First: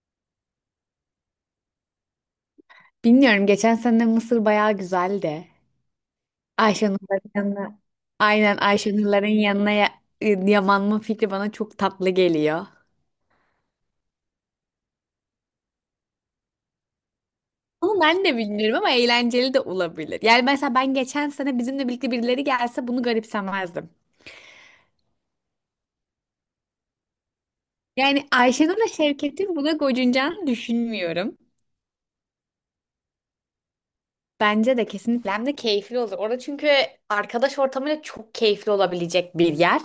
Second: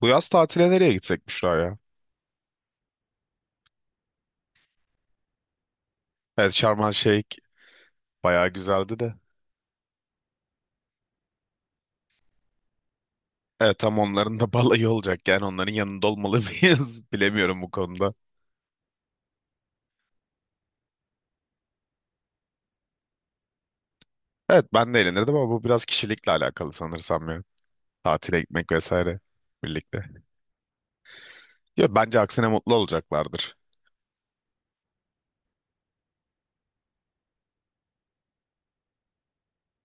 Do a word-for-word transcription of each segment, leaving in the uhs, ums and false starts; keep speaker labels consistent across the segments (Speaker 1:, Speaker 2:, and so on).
Speaker 1: Bu yaz tatile nereye gitsek Büşra ya?
Speaker 2: Bilmiyorum geçen sene Mısır bayağı güzeldi.
Speaker 1: Evet, Şarm El Şeyh
Speaker 2: Ayşenur'ların yanına,
Speaker 1: bayağı
Speaker 2: aynen
Speaker 1: güzeldi de.
Speaker 2: Ayşenur'ların yanına, ya- e, yamanma fikri bana çok tatlı geliyor.
Speaker 1: Evet, tam onların da balayı olacak, yani onların yanında olmalı mıyız? Bilemiyorum bu
Speaker 2: Ama
Speaker 1: konuda.
Speaker 2: ben de bilmiyorum ama eğlenceli de olabilir. Yani mesela ben geçen sene bizimle birlikte birileri gelse bunu garipsemezdim.
Speaker 1: Evet, ben de eğlenirdim ama bu biraz kişilikle alakalı sanırsam ya.
Speaker 2: Yani
Speaker 1: Tatile gitmek
Speaker 2: Ayşenur'la
Speaker 1: vesaire
Speaker 2: Şevket'in buna
Speaker 1: birlikte.
Speaker 2: gocunacağını düşünmüyorum.
Speaker 1: Yo, bence aksine mutlu olacaklardır.
Speaker 2: Bence de kesinlikle hem de keyifli olur. Orada çünkü arkadaş ortamıyla çok keyifli olabilecek bir yer.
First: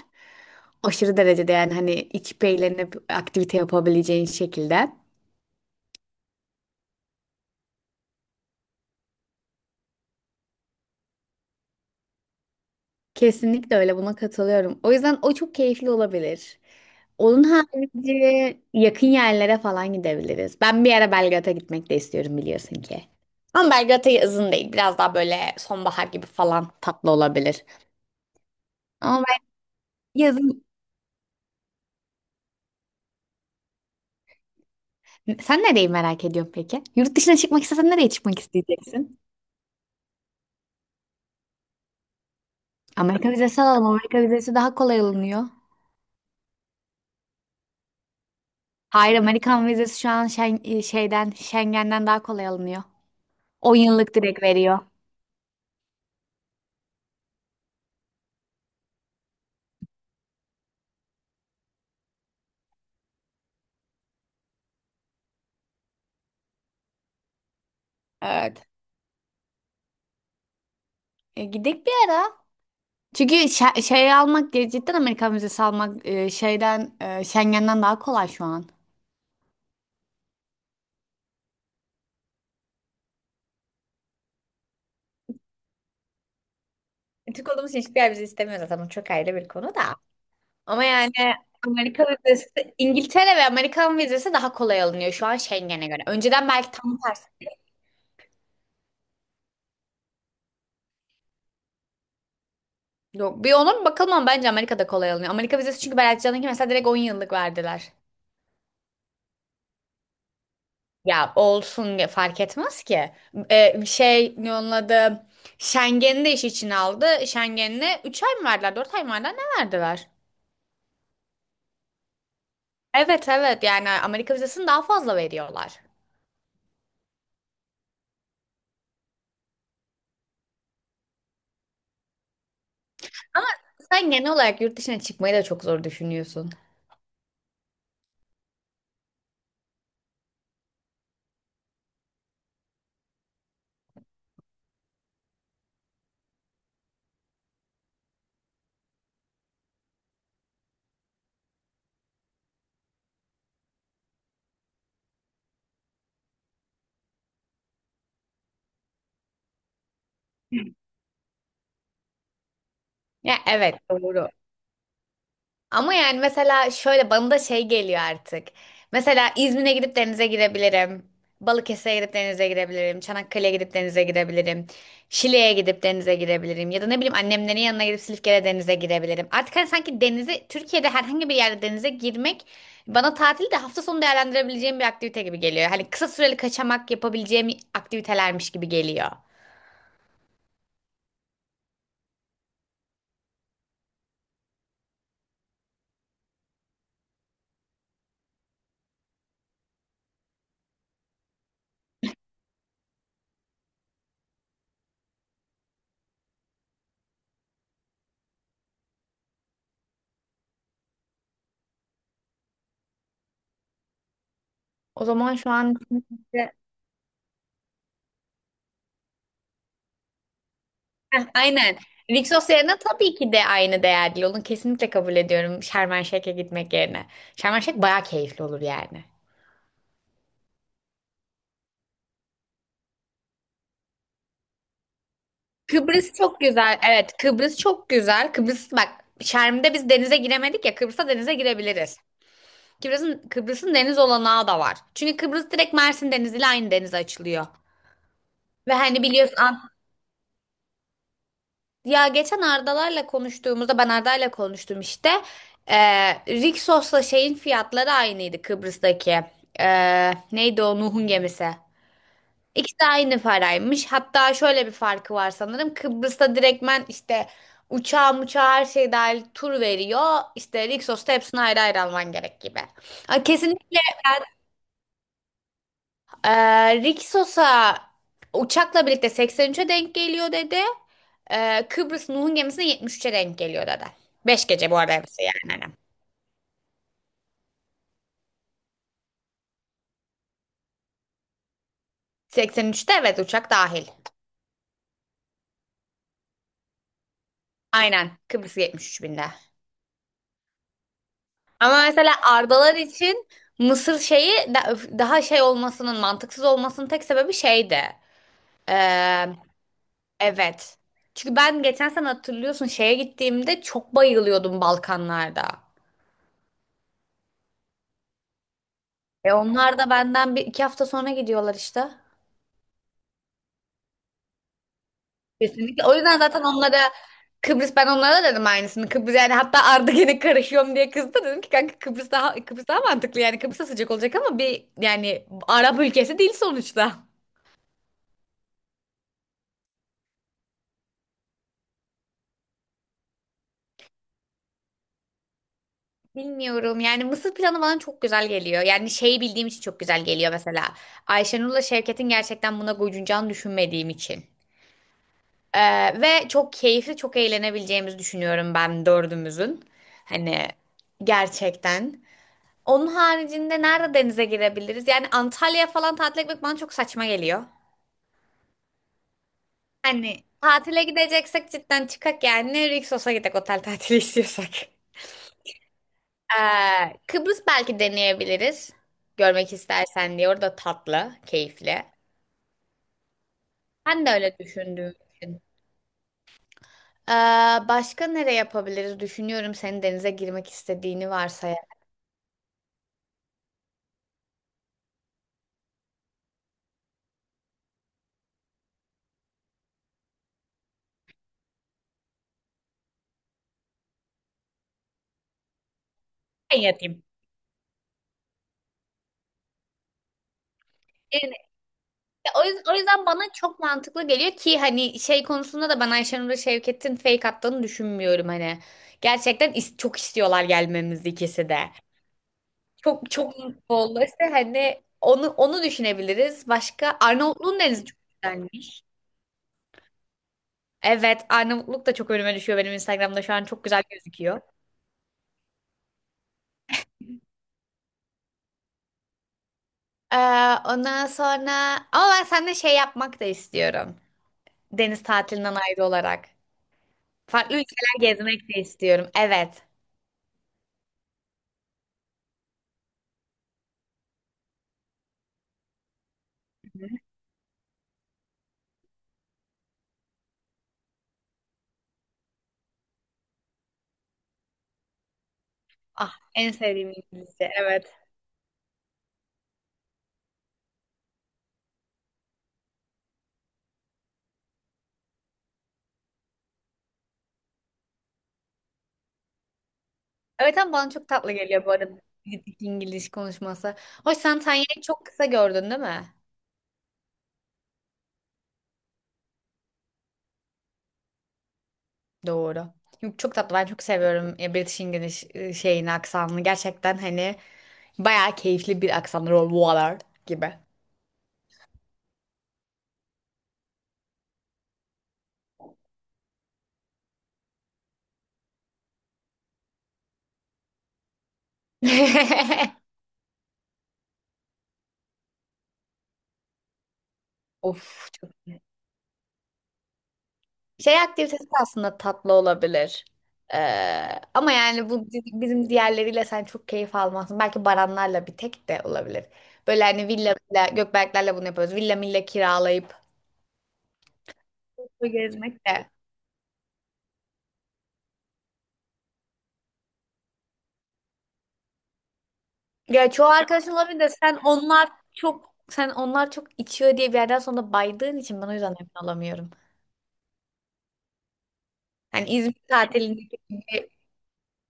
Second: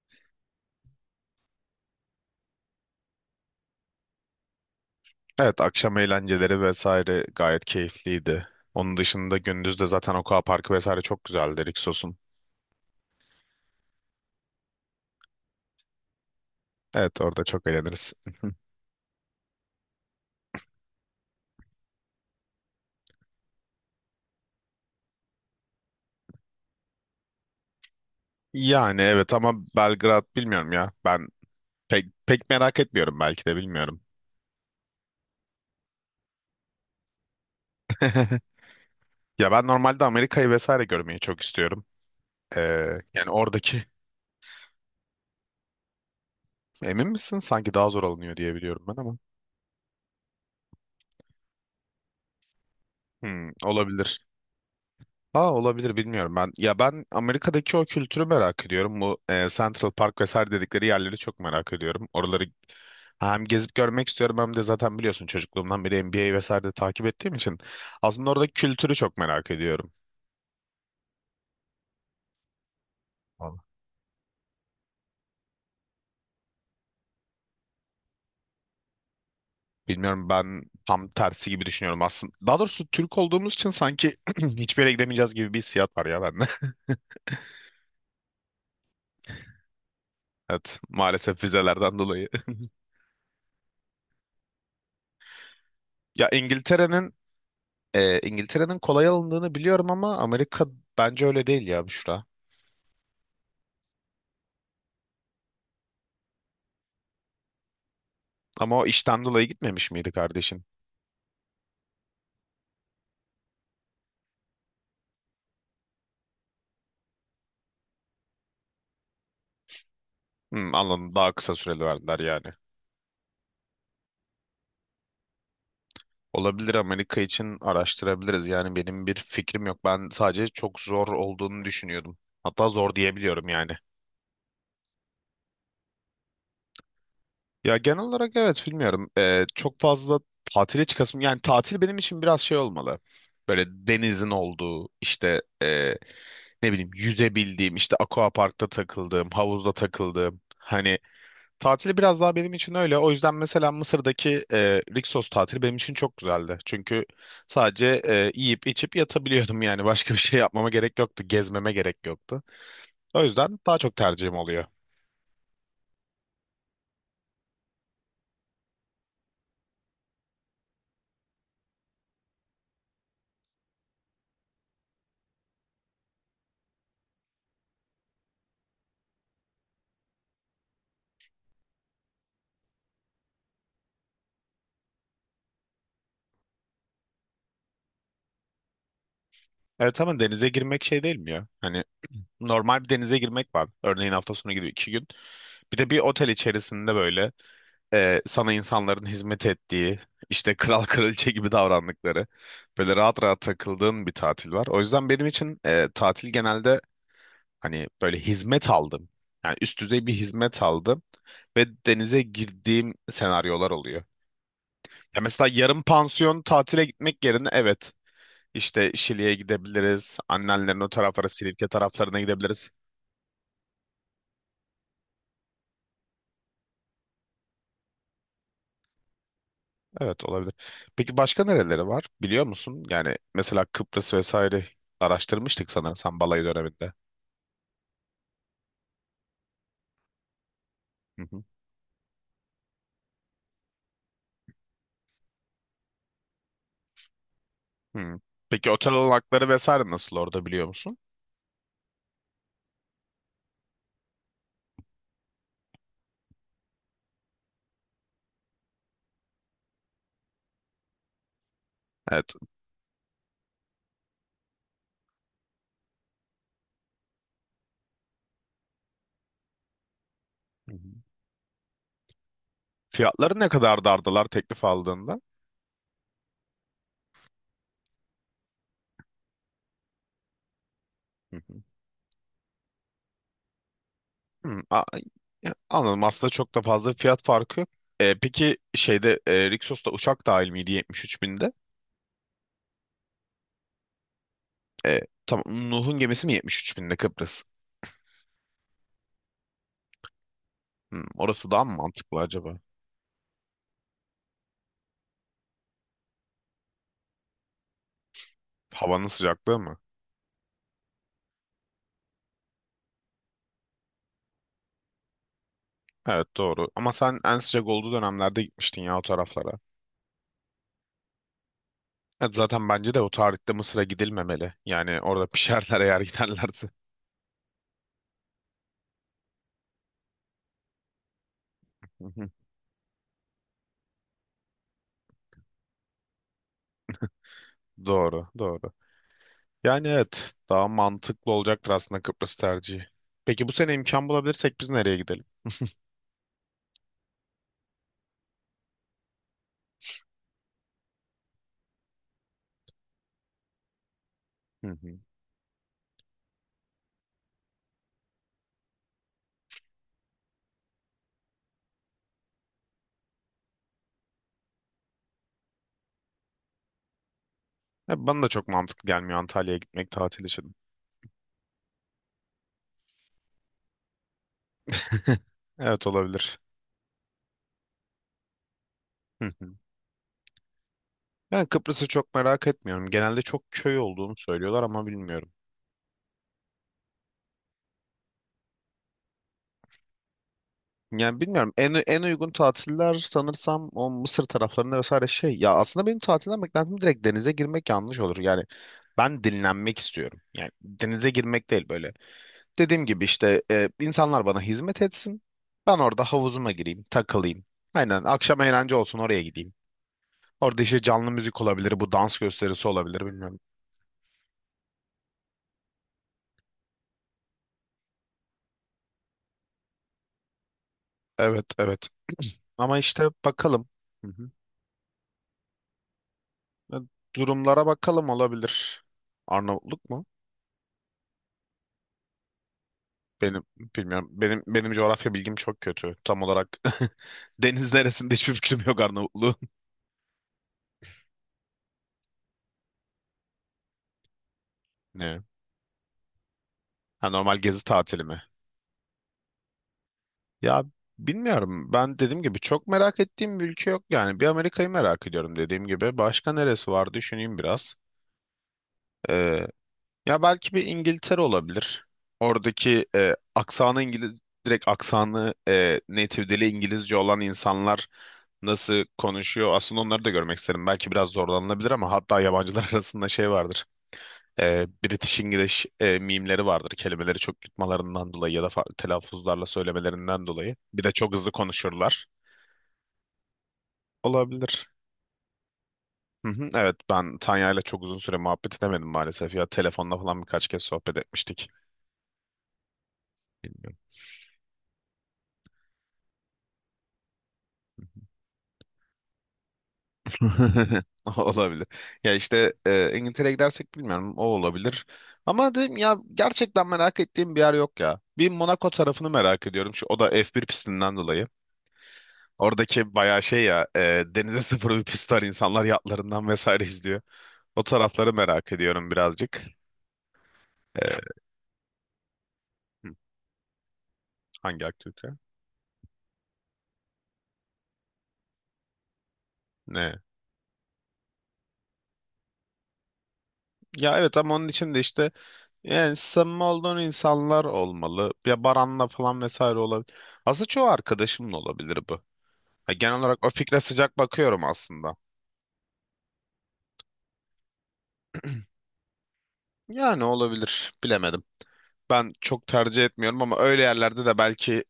Speaker 2: Aşırı derecede yani hani içip eğlenip aktivite yapabileceğin şekilde.
Speaker 1: Evet, akşam eğlenceleri vesaire gayet keyifliydi. Onun dışında gündüz de zaten Aqua Parkı vesaire çok güzeldi Rixos'un.
Speaker 2: Kesinlikle öyle buna katılıyorum. O yüzden o çok keyifli olabilir.
Speaker 1: Evet, orada
Speaker 2: Onun
Speaker 1: çok eğleniriz.
Speaker 2: harici yakın yerlere falan gidebiliriz. Ben bir ara Belgrad'a gitmek de istiyorum biliyorsun ki. Ama Belgrad'a yazın değil. Biraz daha böyle sonbahar gibi falan tatlı olabilir.
Speaker 1: Yani
Speaker 2: Ama
Speaker 1: evet
Speaker 2: ben
Speaker 1: ama Belgrad
Speaker 2: yazın.
Speaker 1: bilmiyorum ya. Ben Pek, pek merak etmiyorum, belki de bilmiyorum.
Speaker 2: Sen nereyi merak ediyorsun peki? Yurt dışına çıkmak istesen nereye çıkmak isteyeceksin?
Speaker 1: Ya ben normalde Amerika'yı vesaire görmeyi çok istiyorum. Ee,
Speaker 2: Amerika
Speaker 1: yani
Speaker 2: vizesi
Speaker 1: oradaki
Speaker 2: alalım. Amerika vizesi daha kolay alınıyor.
Speaker 1: emin misin? Sanki daha zor alınıyor diye biliyorum ben
Speaker 2: Hayır,
Speaker 1: ama.
Speaker 2: Amerikan vizesi şu an Şen- e, şeyden Schengen'den daha kolay alınıyor.
Speaker 1: Hmm,
Speaker 2: on yıllık
Speaker 1: olabilir.
Speaker 2: direkt veriyor.
Speaker 1: Aa, olabilir, bilmiyorum ben. Ya ben Amerika'daki o kültürü merak ediyorum. Bu e, Central Park vesaire dedikleri yerleri çok merak ediyorum. Oraları hem gezip görmek istiyorum hem de zaten biliyorsun çocukluğumdan beri N B A vesaire de takip ettiğim için aslında oradaki
Speaker 2: Evet.
Speaker 1: kültürü çok merak ediyorum.
Speaker 2: E, gidek bir ara. Çünkü şe- şey almak, ge- cidden Amerikan vizesi almak e, şeyden, e, Schengen'den daha kolay şu an.
Speaker 1: Bilmiyorum, ben tam tersi gibi düşünüyorum aslında. Daha doğrusu Türk olduğumuz için sanki hiçbir yere gidemeyeceğiz gibi bir hissiyat var ya bende.
Speaker 2: Türk olduğumuz için hiçbir yer bizi istemiyor zaten. Bu çok ayrı bir konu da.
Speaker 1: Evet,
Speaker 2: Ama yani
Speaker 1: maalesef vizelerden
Speaker 2: Amerika
Speaker 1: dolayı.
Speaker 2: vizesi, İngiltere ve Amerikan vizesi daha kolay alınıyor şu an Schengen'e göre.
Speaker 1: Ya
Speaker 2: Önceden belki tam
Speaker 1: İngiltere'nin
Speaker 2: tersi.
Speaker 1: e, İngiltere'nin kolay alındığını biliyorum ama Amerika bence öyle değil ya Büşra.
Speaker 2: Yok, bir onun bakalım ama bence Amerika'da kolay alınıyor. Amerika vizesi çünkü Berat Can'ınki mesela direkt on yıllık verdiler.
Speaker 1: Ama o işten dolayı gitmemiş miydi kardeşin?
Speaker 2: Ya olsun, ge- fark etmez ki. Ee, şey, ne onun adı? Schengen'i de iş içine aldı. Schengen'e üç ay mı verdiler, dört ay mı verdiler, ne verdiler?
Speaker 1: Hmm, anladım, daha kısa süreli verdiler yani.
Speaker 2: Evet, evet, yani Amerika vizesini daha fazla veriyorlar.
Speaker 1: Olabilir, Amerika için araştırabiliriz. Yani benim bir fikrim yok. Ben sadece çok zor olduğunu düşünüyordum. Hatta zor
Speaker 2: Ama
Speaker 1: diyebiliyorum yani.
Speaker 2: sen genel olarak yurt dışına çıkmayı da çok zor düşünüyorsun.
Speaker 1: Ya genel olarak evet bilmiyorum. Ee, çok fazla tatile çıkasım. Yani tatil benim için biraz şey olmalı. Böyle denizin olduğu işte ee, ne bileyim yüzebildiğim, işte aquaparkta takıldığım, havuzda takıldığım. Hani tatili biraz daha benim için öyle. O yüzden mesela Mısır'daki ee, Rixos tatili benim için çok güzeldi. Çünkü sadece ee, yiyip içip yatabiliyordum, yani başka bir şey yapmama gerek yoktu. Gezmeme gerek yoktu. O
Speaker 2: Ya
Speaker 1: yüzden
Speaker 2: evet,
Speaker 1: daha çok
Speaker 2: doğru.
Speaker 1: tercihim oluyor.
Speaker 2: Ama yani mesela şöyle bana da şey geliyor artık. Mesela İzmir'e gidip denize girebilirim. Balıkesir'e gidip denize girebilirim. Çanakkale'ye gidip denize girebilirim. Şile'ye gidip denize girebilirim. Ya da ne bileyim annemlerin yanına gidip Silifke'de denize girebilirim. Artık hani sanki denize, Türkiye'de herhangi bir yerde denize girmek bana tatili de hafta sonu değerlendirebileceğim bir aktivite gibi geliyor. Hani kısa süreli kaçamak yapabileceğim aktivitelermiş gibi geliyor.
Speaker 1: Evet ama denize girmek şey değil mi ya? Hani normal bir denize girmek var. Örneğin hafta sonu gidiyor iki gün. Bir de bir otel içerisinde böyle e, sana insanların hizmet ettiği, işte kral kraliçe gibi davrandıkları, böyle rahat rahat takıldığın bir tatil var. O yüzden benim için e, tatil genelde hani böyle hizmet aldım. Yani üst düzey bir hizmet aldım ve denize girdiğim senaryolar oluyor.
Speaker 2: O
Speaker 1: Ya
Speaker 2: zaman
Speaker 1: mesela
Speaker 2: şu an.
Speaker 1: yarım pansiyon tatile gitmek yerine evet, işte Şili'ye gidebiliriz. Annenlerin o
Speaker 2: Heh,
Speaker 1: taraflara, Silivke
Speaker 2: aynen.
Speaker 1: taraflarına
Speaker 2: Vixos
Speaker 1: gidebiliriz.
Speaker 2: yerine tabii ki de aynı değerli olun, kesinlikle kabul ediyorum Şarm Şeyh'e gitmek yerine. Şarm Şeyh bayağı keyifli olur yani.
Speaker 1: Evet, olabilir. Peki başka nereleri var, biliyor musun? Yani mesela Kıbrıs vesaire araştırmıştık
Speaker 2: Kıbrıs
Speaker 1: sanırsam
Speaker 2: çok
Speaker 1: balayı
Speaker 2: güzel.
Speaker 1: döneminde.
Speaker 2: Evet, Kıbrıs çok güzel. Kıbrıs bak, Şerm'de biz denize giremedik ya, Kıbrıs'ta
Speaker 1: Hı
Speaker 2: denize
Speaker 1: hı.
Speaker 2: girebiliriz. Kıbrıs'ın Kıbrıs'ın deniz olanağı da var. Çünkü Kıbrıs direkt Mersin Denizi ile aynı denize açılıyor.
Speaker 1: Hı. Peki
Speaker 2: Ve
Speaker 1: otel
Speaker 2: hani biliyorsun
Speaker 1: olanakları
Speaker 2: Ant-
Speaker 1: vesaire nasıl orada, biliyor musun?
Speaker 2: Ya geçen Ardalar'la konuştuğumuzda ben Arda'yla konuştum işte. Ee, Rixos'la şeyin fiyatları aynıydı Kıbrıs'taki. Ee, neydi o Nuh'un gemisi.
Speaker 1: Evet.
Speaker 2: İkisi de aynı paraymış. Hatta şöyle bir farkı var sanırım. Kıbrıs'ta direktmen işte uçağı uçağı her şey dahil tur veriyor. İşte
Speaker 1: Hı hı.
Speaker 2: Rixos'ta hepsini ayrı ayrı alman gerek gibi. Aa,
Speaker 1: Fiyatları ne
Speaker 2: kesinlikle,
Speaker 1: kadar dardılar teklif aldığında?
Speaker 2: ee, Rick uçakla birlikte seksen üçe denk geliyor dedi.
Speaker 1: Hı hı.
Speaker 2: Ee, Kıbrıs Nuh'un gemisine yetmiş üçe denk geliyor dedi. beş
Speaker 1: Hmm,
Speaker 2: gece bu
Speaker 1: a-
Speaker 2: arada hepsi
Speaker 1: ya,
Speaker 2: yani, hani.
Speaker 1: anladım. Aslında çok da fazla fiyat farkı yok. E, peki şeyde e, Rixos'ta uçak dahil miydi yetmiş üç binde?
Speaker 2: Seksen üçte, evet, uçak dahil.
Speaker 1: E, tamam. Nuh'un gemisi mi yetmiş üç binde Kıbrıs?
Speaker 2: Aynen, Kıbrıs yetmiş üç binde.
Speaker 1: Hmm, orası daha mı
Speaker 2: Ama mesela
Speaker 1: mantıklı acaba?
Speaker 2: Ardalar için Mısır şeyi da- daha şey olmasının, mantıksız olmasının tek sebebi şeydi.
Speaker 1: Havanın
Speaker 2: Ee,
Speaker 1: sıcaklığı mı?
Speaker 2: evet. Çünkü ben geçen sene hatırlıyorsun şeye gittiğimde çok bayılıyordum Balkanlarda.
Speaker 1: Evet, doğru. Ama sen en sıcak olduğu dönemlerde gitmiştin ya o
Speaker 2: E
Speaker 1: taraflara.
Speaker 2: onlar da benden bir iki hafta sonra gidiyorlar işte.
Speaker 1: Evet, zaten bence de o tarihte Mısır'a gidilmemeli. Yani orada pişerler
Speaker 2: Kesinlikle. O
Speaker 1: eğer
Speaker 2: yüzden zaten
Speaker 1: giderlerse.
Speaker 2: onlara Kıbrıs, ben onlara da dedim aynısını. Kıbrıs yani, hatta Arda gene karışıyorum diye kızdı. Dedim ki kanka,
Speaker 1: Hı
Speaker 2: Kıbrıs
Speaker 1: hı,
Speaker 2: daha Kıbrıs daha mantıklı yani, Kıbrıs sıcak olacak ama bir yani Arap ülkesi değil sonuçta.
Speaker 1: doğru, doğru. Yani evet, daha mantıklı olacaktır aslında Kıbrıs tercihi. Peki bu sene imkan bulabilirsek biz nereye gidelim?
Speaker 2: Bilmiyorum yani, Mısır planı bana çok güzel geliyor. Yani şeyi bildiğim için çok güzel geliyor mesela. Ayşenur'la Şevket'in gerçekten buna gocunacağını düşünmediğim için.
Speaker 1: Hı hı.
Speaker 2: Ee, ve çok keyifli, çok eğlenebileceğimizi düşünüyorum ben dördümüzün. Hani gerçekten. Onun haricinde nerede denize girebiliriz? Yani Antalya falan tatil etmek bana çok saçma geliyor.
Speaker 1: Ya bana da çok mantıklı gelmiyor Antalya'ya gitmek
Speaker 2: Hani
Speaker 1: tatil için.
Speaker 2: tatile gideceksek cidden çıkak yani, Rixos'a gidek otel tatili istiyorsak.
Speaker 1: Evet, olabilir.
Speaker 2: Ee, Kıbrıs belki deneyebiliriz.
Speaker 1: Hı
Speaker 2: Görmek
Speaker 1: hı.
Speaker 2: istersen diye. Orada tatlı,
Speaker 1: Ben
Speaker 2: keyifli.
Speaker 1: Kıbrıs'ı çok merak etmiyorum. Genelde çok köy
Speaker 2: Ben de
Speaker 1: olduğunu
Speaker 2: öyle
Speaker 1: söylüyorlar ama
Speaker 2: düşündüğüm
Speaker 1: bilmiyorum.
Speaker 2: için. Ee, Başka nereye yapabiliriz? Düşünüyorum senin denize girmek istediğini
Speaker 1: Yani bilmiyorum.
Speaker 2: varsayarak.
Speaker 1: En, en uygun tatiller sanırsam o Mısır taraflarında vesaire şey. Ya aslında benim tatilden beklentim direkt denize girmek yanlış olur. Yani ben dinlenmek istiyorum. Yani denize girmek değil böyle. Dediğim gibi işte e, insanlar bana hizmet etsin. Ben orada havuzuma
Speaker 2: Ben
Speaker 1: gireyim,
Speaker 2: yatayım.
Speaker 1: takılayım. Aynen, akşam eğlence olsun, oraya gideyim. Orada işte canlı müzik olabilir, bu dans
Speaker 2: O yüzden,
Speaker 1: gösterisi
Speaker 2: o yüzden
Speaker 1: olabilir,
Speaker 2: bana
Speaker 1: bilmiyorum.
Speaker 2: çok mantıklı geliyor ki hani şey konusunda da ben Ayşenur'a Şevket'in fake attığını düşünmüyorum hani. Gerçekten is- çok istiyorlar gelmemizi,
Speaker 1: Evet,
Speaker 2: ikisi de.
Speaker 1: evet. Ama işte
Speaker 2: Çok çok mutlu
Speaker 1: bakalım.
Speaker 2: oldu.
Speaker 1: Hı
Speaker 2: İşte
Speaker 1: hı.
Speaker 2: hani onu onu düşünebiliriz.
Speaker 1: E,
Speaker 2: Başka, Arnavutluğun
Speaker 1: Durumlara
Speaker 2: denizi çok
Speaker 1: bakalım,
Speaker 2: güzelmiş.
Speaker 1: olabilir. Arnavutluk mu?
Speaker 2: Evet, Arnavutluk da çok önüme düşüyor benim, Instagram'da şu
Speaker 1: Benim
Speaker 2: an çok güzel
Speaker 1: bilmiyorum.
Speaker 2: gözüküyor.
Speaker 1: Benim benim coğrafya bilgim çok kötü. Tam olarak deniz neresinde hiçbir fikrim yok Arnavutluğun.
Speaker 2: Ee, Ondan sonra ama ben seninle şey yapmak da istiyorum. Deniz
Speaker 1: Ne?
Speaker 2: tatilinden ayrı olarak.
Speaker 1: Ha, normal
Speaker 2: Farklı
Speaker 1: gezi
Speaker 2: ülkeler
Speaker 1: tatili mi?
Speaker 2: gezmek de istiyorum. Evet.
Speaker 1: Ya bilmiyorum. Ben dediğim gibi çok merak ettiğim bir ülke yok yani. Bir Amerika'yı merak ediyorum dediğim gibi. Başka neresi var, düşüneyim biraz. Ee, Ya belki bir İngiltere olabilir. Oradaki e, aksanı İngiliz direkt aksanı, e,
Speaker 2: Ah,
Speaker 1: native dili
Speaker 2: en sevdiğim
Speaker 1: İngilizce olan
Speaker 2: İngilizce.
Speaker 1: insanlar
Speaker 2: Evet.
Speaker 1: nasıl konuşuyor? Aslında onları da görmek isterim. Belki biraz zorlanılabilir ama hatta yabancılar arasında şey vardır. E, British English e, mimleri vardır. Kelimeleri çok yutmalarından dolayı ya da farklı telaffuzlarla söylemelerinden dolayı.
Speaker 2: Evet, ama
Speaker 1: Bir
Speaker 2: bana
Speaker 1: de
Speaker 2: çok
Speaker 1: çok hızlı
Speaker 2: tatlı geliyor bu arada
Speaker 1: konuşurlar.
Speaker 2: İngiliz konuşması. Hoş, sen
Speaker 1: Olabilir.
Speaker 2: Tanya'yı çok kısa gördün değil mi?
Speaker 1: Hı hı, evet, ben Tanya'yla çok uzun süre muhabbet edemedim maalesef. Ya telefonla falan birkaç kez sohbet etmiştik.
Speaker 2: Doğru. Yok, çok tatlı. Ben
Speaker 1: Bilmiyorum.
Speaker 2: çok seviyorum e, British English e, şeyini, aksanını. Gerçekten hani bayağı keyifli bir aksanı. Roll water gibi.
Speaker 1: Olabilir. Ya işte e, İngiltere'ye gidersek bilmiyorum, o olabilir. Ama dedim ya, gerçekten merak ettiğim bir yer yok ya. Bir Monaco tarafını merak ediyorum. Şu, o da F bir pistinden dolayı. Oradaki bayağı şey ya, e, denize sıfır bir pist var. İnsanlar yatlarından vesaire izliyor. O
Speaker 2: Of,
Speaker 1: tarafları
Speaker 2: çok.
Speaker 1: merak ediyorum birazcık. E,
Speaker 2: Şey aktivitesi de aslında tatlı
Speaker 1: hı,
Speaker 2: olabilir. Ee, Ama
Speaker 1: hangi
Speaker 2: yani bu
Speaker 1: aktivite?
Speaker 2: di- bizim diğerleriyle sen çok keyif almazsın. Belki Baranlarla bir tek de olabilir. Böyle
Speaker 1: Ne?
Speaker 2: hani villa, villa Gökberklerle bunu yapıyoruz. Villa milla kiralayıp
Speaker 1: Ya evet, ama onun için de işte
Speaker 2: gezmek de.
Speaker 1: yani samimi olduğun insanlar olmalı. Ya Baran'la falan vesaire olabilir. Aslında çoğu arkadaşımla olabilir. Ya genel
Speaker 2: Ya
Speaker 1: olarak
Speaker 2: çoğu
Speaker 1: o fikre
Speaker 2: arkadaşın
Speaker 1: sıcak
Speaker 2: olabilir de sen
Speaker 1: bakıyorum
Speaker 2: onlar
Speaker 1: aslında.
Speaker 2: çok sen onlar çok içiyor diye bir yerden sonra baydığın için ben o yüzden emin olamıyorum.
Speaker 1: Yani olabilir. Bilemedim. Ben
Speaker 2: Hani
Speaker 1: çok
Speaker 2: İzmir
Speaker 1: tercih etmiyorum ama
Speaker 2: tatilindeki
Speaker 1: öyle
Speaker 2: gibi,
Speaker 1: yerlerde de belki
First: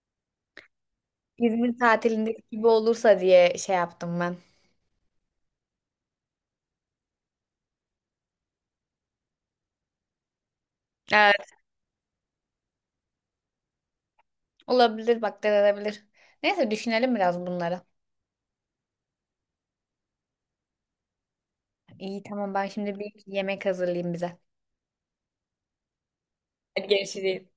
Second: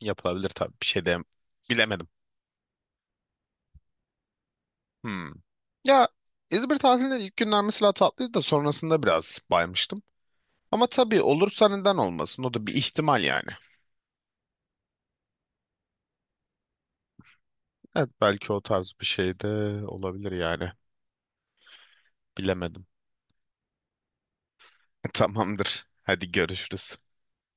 Speaker 1: yapılabilir tabii. Bir şey de
Speaker 2: İzmir
Speaker 1: bilemedim.
Speaker 2: tatilindeki gibi olursa diye şey yaptım ben.
Speaker 1: Hmm. Ya İzmir tatilinin ilk günler mesela tatlıydı da sonrasında biraz baymıştım. Ama tabii
Speaker 2: Evet,
Speaker 1: olursa neden olmasın? O da bir ihtimal yani.
Speaker 2: olabilir bak, denenebilir. Neyse, düşünelim biraz bunları.
Speaker 1: Evet, belki o tarz bir şey de olabilir yani.
Speaker 2: İyi, tamam, ben
Speaker 1: Bilemedim.
Speaker 2: şimdi bir yemek hazırlayayım bize.
Speaker 1: Tamamdır. Hadi
Speaker 2: Hadi
Speaker 1: görüşürüz.
Speaker 2: görüşürüz.